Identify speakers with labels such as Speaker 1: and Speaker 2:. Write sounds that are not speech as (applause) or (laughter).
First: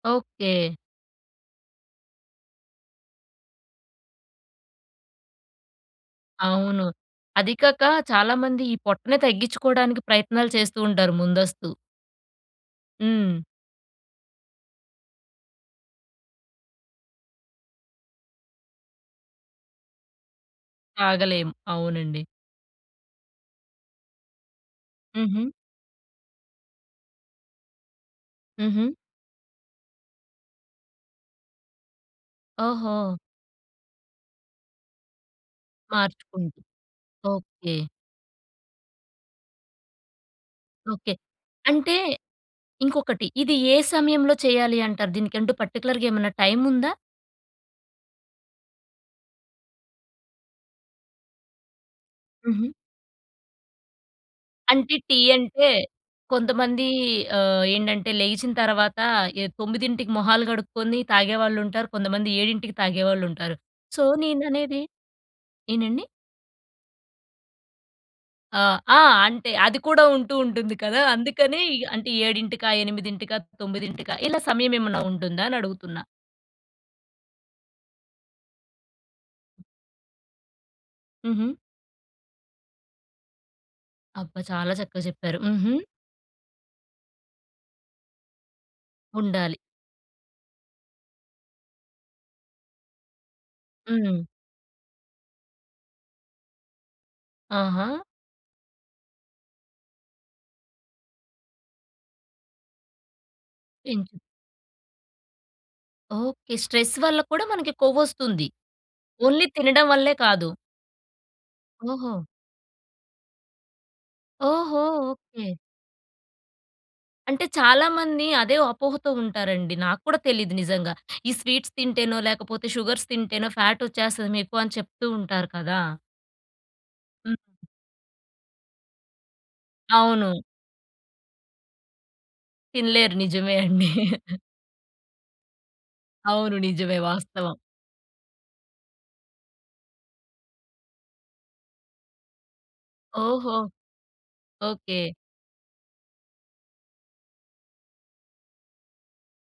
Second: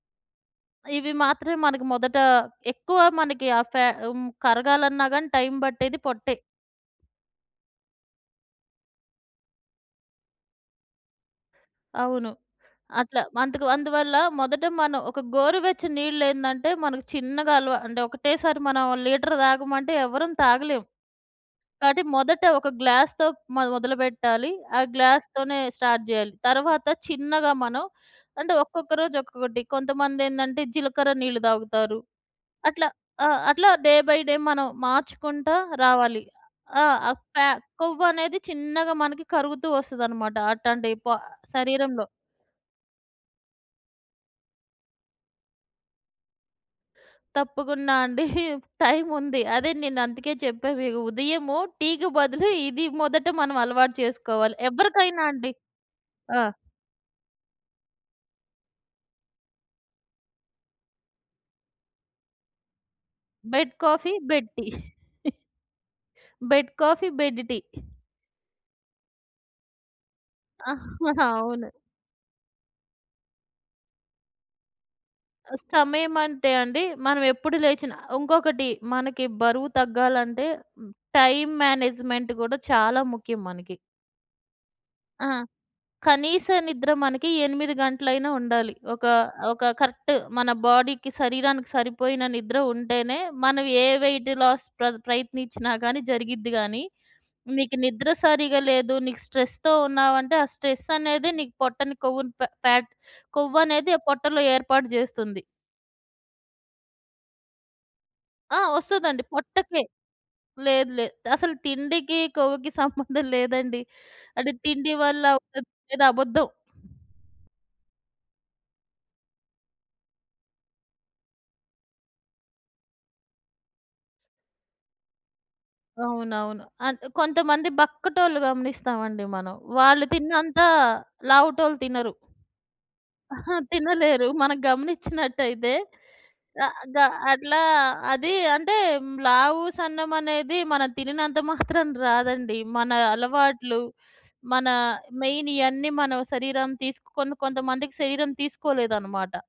Speaker 1: Okay.
Speaker 2: ఇవి మాత్రమే మనకి మొదట ఎక్కువ మనకి ఆ ఫ్యా హ్మ్. కరగాలన్నాగాని టైం బట్టేది పొట్టే.
Speaker 1: అవును. అదీకాక, చాలామంది ఈ పొట్టనే తగ్గిచ్చుకోడానికి ప్రయత్నాలు చేస్తూ ఉంటారు ముందస్తు.
Speaker 2: అవును. అట్లా.
Speaker 1: హ్మ్.
Speaker 2: అందుకు అందువల్ల మొదట మనం ఒక గోరు వెచ్చని నీళ్ళేందంటే, మనకి చిన్నగా అలవా అంటే, ఒకటేసారి మనం లీటర్ తాగమంటే ఎవ్వరం తాగలేం.
Speaker 1: తాగలేం.
Speaker 2: కాబట్టి
Speaker 1: అవునండి.
Speaker 2: మొదట ఒక గ్లాస్‌తో మొద మొదలుపెట్టాలి. ఆ గ్లాస్‌
Speaker 1: హుహు.
Speaker 2: తోనే స్టార్ట్ జేయాలి. తరవాత చిన్నగా మనం అంటే,
Speaker 1: హుహు.
Speaker 2: ఒక్కొక్క రోజు ఒక్కొక్కటి. కొంతమందేందంటే, జీలకర్ర నీళ్లు దాగుతారు. అట్లా.
Speaker 1: ఓహో!
Speaker 2: ఆ! అట్లా డే బై డే మనం మార్చుకుంటా రావాలి.
Speaker 1: మార్చుకుంటు.
Speaker 2: ఆ! ఆ ఫ్యా
Speaker 1: ఓకే.
Speaker 2: కొవ్వనేది చిన్నగా మనకి కరుగుతూ వస్తదనమాట అట్టాంటి
Speaker 1: ఓకే.
Speaker 2: పొ
Speaker 1: అంటే,
Speaker 2: శరీరంలో.
Speaker 1: ఇంకొకటి. ఇది ఏ సమయంలో చేయాలి అంటారు? దీనికంటూ పర్టిక్యులర్‌గా ఏమన్నా టైముందా?
Speaker 2: తప్పకుండా అండి. (chuckles) టైముంది. అదే, నేనందుకే చెప్పా మీకు. ఉదయము టీ‌కి బదులు,
Speaker 1: హుహు.
Speaker 2: ఇది మొదట మనం అలవాటు చేసుకోవాలి.
Speaker 1: అంటే, టీ
Speaker 2: ఎవ్వరికైనా అండి.
Speaker 1: అంటే,
Speaker 2: ఆ!
Speaker 1: కొంతమందీ ఆహ్, ఏంటంటే, లెగిచిన తరవాత, ఏ 9కి మొహాలు కడుక్కొని తాగేవాళ్లుంటారు. కొంతమంది 7కి తాగేవాళ్లుంటారు.
Speaker 2: Bed
Speaker 1: so,
Speaker 2: coffee, bed tea.
Speaker 1: నేననేది
Speaker 2: (chuckles)
Speaker 1: ఏంటండి?
Speaker 2: Bed coffee bed tea. (chuckles)
Speaker 1: ఆహ్, ఆ! అంటే, అది కూడా ఉంటూ ఉంటుంది కదా!
Speaker 2: (chuckles)
Speaker 1: అందుకని
Speaker 2: అవును.
Speaker 1: అంటే 7కా, 8కా, 9కా? ఇలా సమయమేమన్నా ఉంటుందా
Speaker 2: ఆహ్,
Speaker 1: అనడుగుతున్నా?
Speaker 2: సమయం అంటే అండి, మనవెప్పుడు లేచినా ఉంకొకటి, మనకి బరువు తగ్గాలంటే టైం
Speaker 1: హుహు.
Speaker 2: మేనేజ్‌మెంట్ కూడా చాలా ముఖ్యం మనకి.
Speaker 1: అబ్బ! చాలా చక్కా
Speaker 2: ఆ!
Speaker 1: చెప్పారు. హుహు.
Speaker 2: కనీస నిద్ర మనకి 8 గంటలైనా ఉండాలి. ఒకా
Speaker 1: ఉండాలి.
Speaker 2: ఒక కరెక్ట్ మన బోడీకి, శరీరానికి సరిపోయిన నిద్ర ఉంటేనే, మనం ఏ
Speaker 1: హ్మ్.
Speaker 2: వెయిట్‌లాస్ ప్రద్ ప్రయత్నించినా కానీ జరిగిద్ది గానీ, నీకు
Speaker 1: ఆహా!
Speaker 2: నిద్ర సరిగా లేదు. నీకు స్ట్రెస్‌తో ఉన్నావంటే ఆ స్ట్రెస్ అనేదే నీకు పొట్టని కొవ్వుని పె ఫ్యాట్ కొవ్వనేది ఆ
Speaker 1: ఎంకి
Speaker 2: పొట్టలో ఏర్పాటు చేస్తుంది.
Speaker 1: ఓకే. స్ట్రెస్ వల్ల కూడా మనకి కొవ్వొస్తుంది.
Speaker 2: ఆ! వస్తదండి,
Speaker 1: ఓన్లీ
Speaker 2: పొట్టకే.
Speaker 1: తినడం వల్లే కాదు.
Speaker 2: లేదు. లేదు. అసలు తిండికి,
Speaker 1: ఓహో!
Speaker 2: కొవ్వుకి సంబంధం లేదండి. అది
Speaker 1: ఓహో!
Speaker 2: తిండి వల్ల
Speaker 1: ఓకే.
Speaker 2: వచ్ వచ్చేది అబద్ధం.
Speaker 1: అంటే, చాలా మంది అదే అపోహతో ఉంటారండి. నాకు కూడా తెలీదు నిజంగా. ఈ స్వీట్స్ తింటేనో, లేకపోతే షుగర్స్ తింటేనో ఫ్యాట్ వచ్చేస్తది మీకు అని చెప్తూ ఉంటారు కదా!
Speaker 2: అవునవును. అంటే
Speaker 1: హ్మ్.
Speaker 2: కొంతమంది బక్కటోళ్ళు గమనిస్తావండి మనం. వాళ్ళు
Speaker 1: అవును.
Speaker 2: తిన్నంత, లావుటోళ్ళు తినరు.
Speaker 1: తినలేరు. నిజమే
Speaker 2: అహ!
Speaker 1: అండి.
Speaker 2: తినలేరు.
Speaker 1: (chuckles)
Speaker 2: మనం గమనిచ్చినట్టయితే,
Speaker 1: అవును.
Speaker 2: అ
Speaker 1: నిజవే.
Speaker 2: గ
Speaker 1: వాస్తవం.
Speaker 2: అట్లా అది అంటే, లావు, సన్నమనేది మనం తినినంత మాత్రం రాదండి. మన
Speaker 1: ఓహో!
Speaker 2: అలవాట్లు, మన
Speaker 1: ఓకే.
Speaker 2: మెయిన్ ఇయన్నీ మన శరీరం తీసుకొని కొంతమందికి శరీరం తీసుకోలేదనమాట.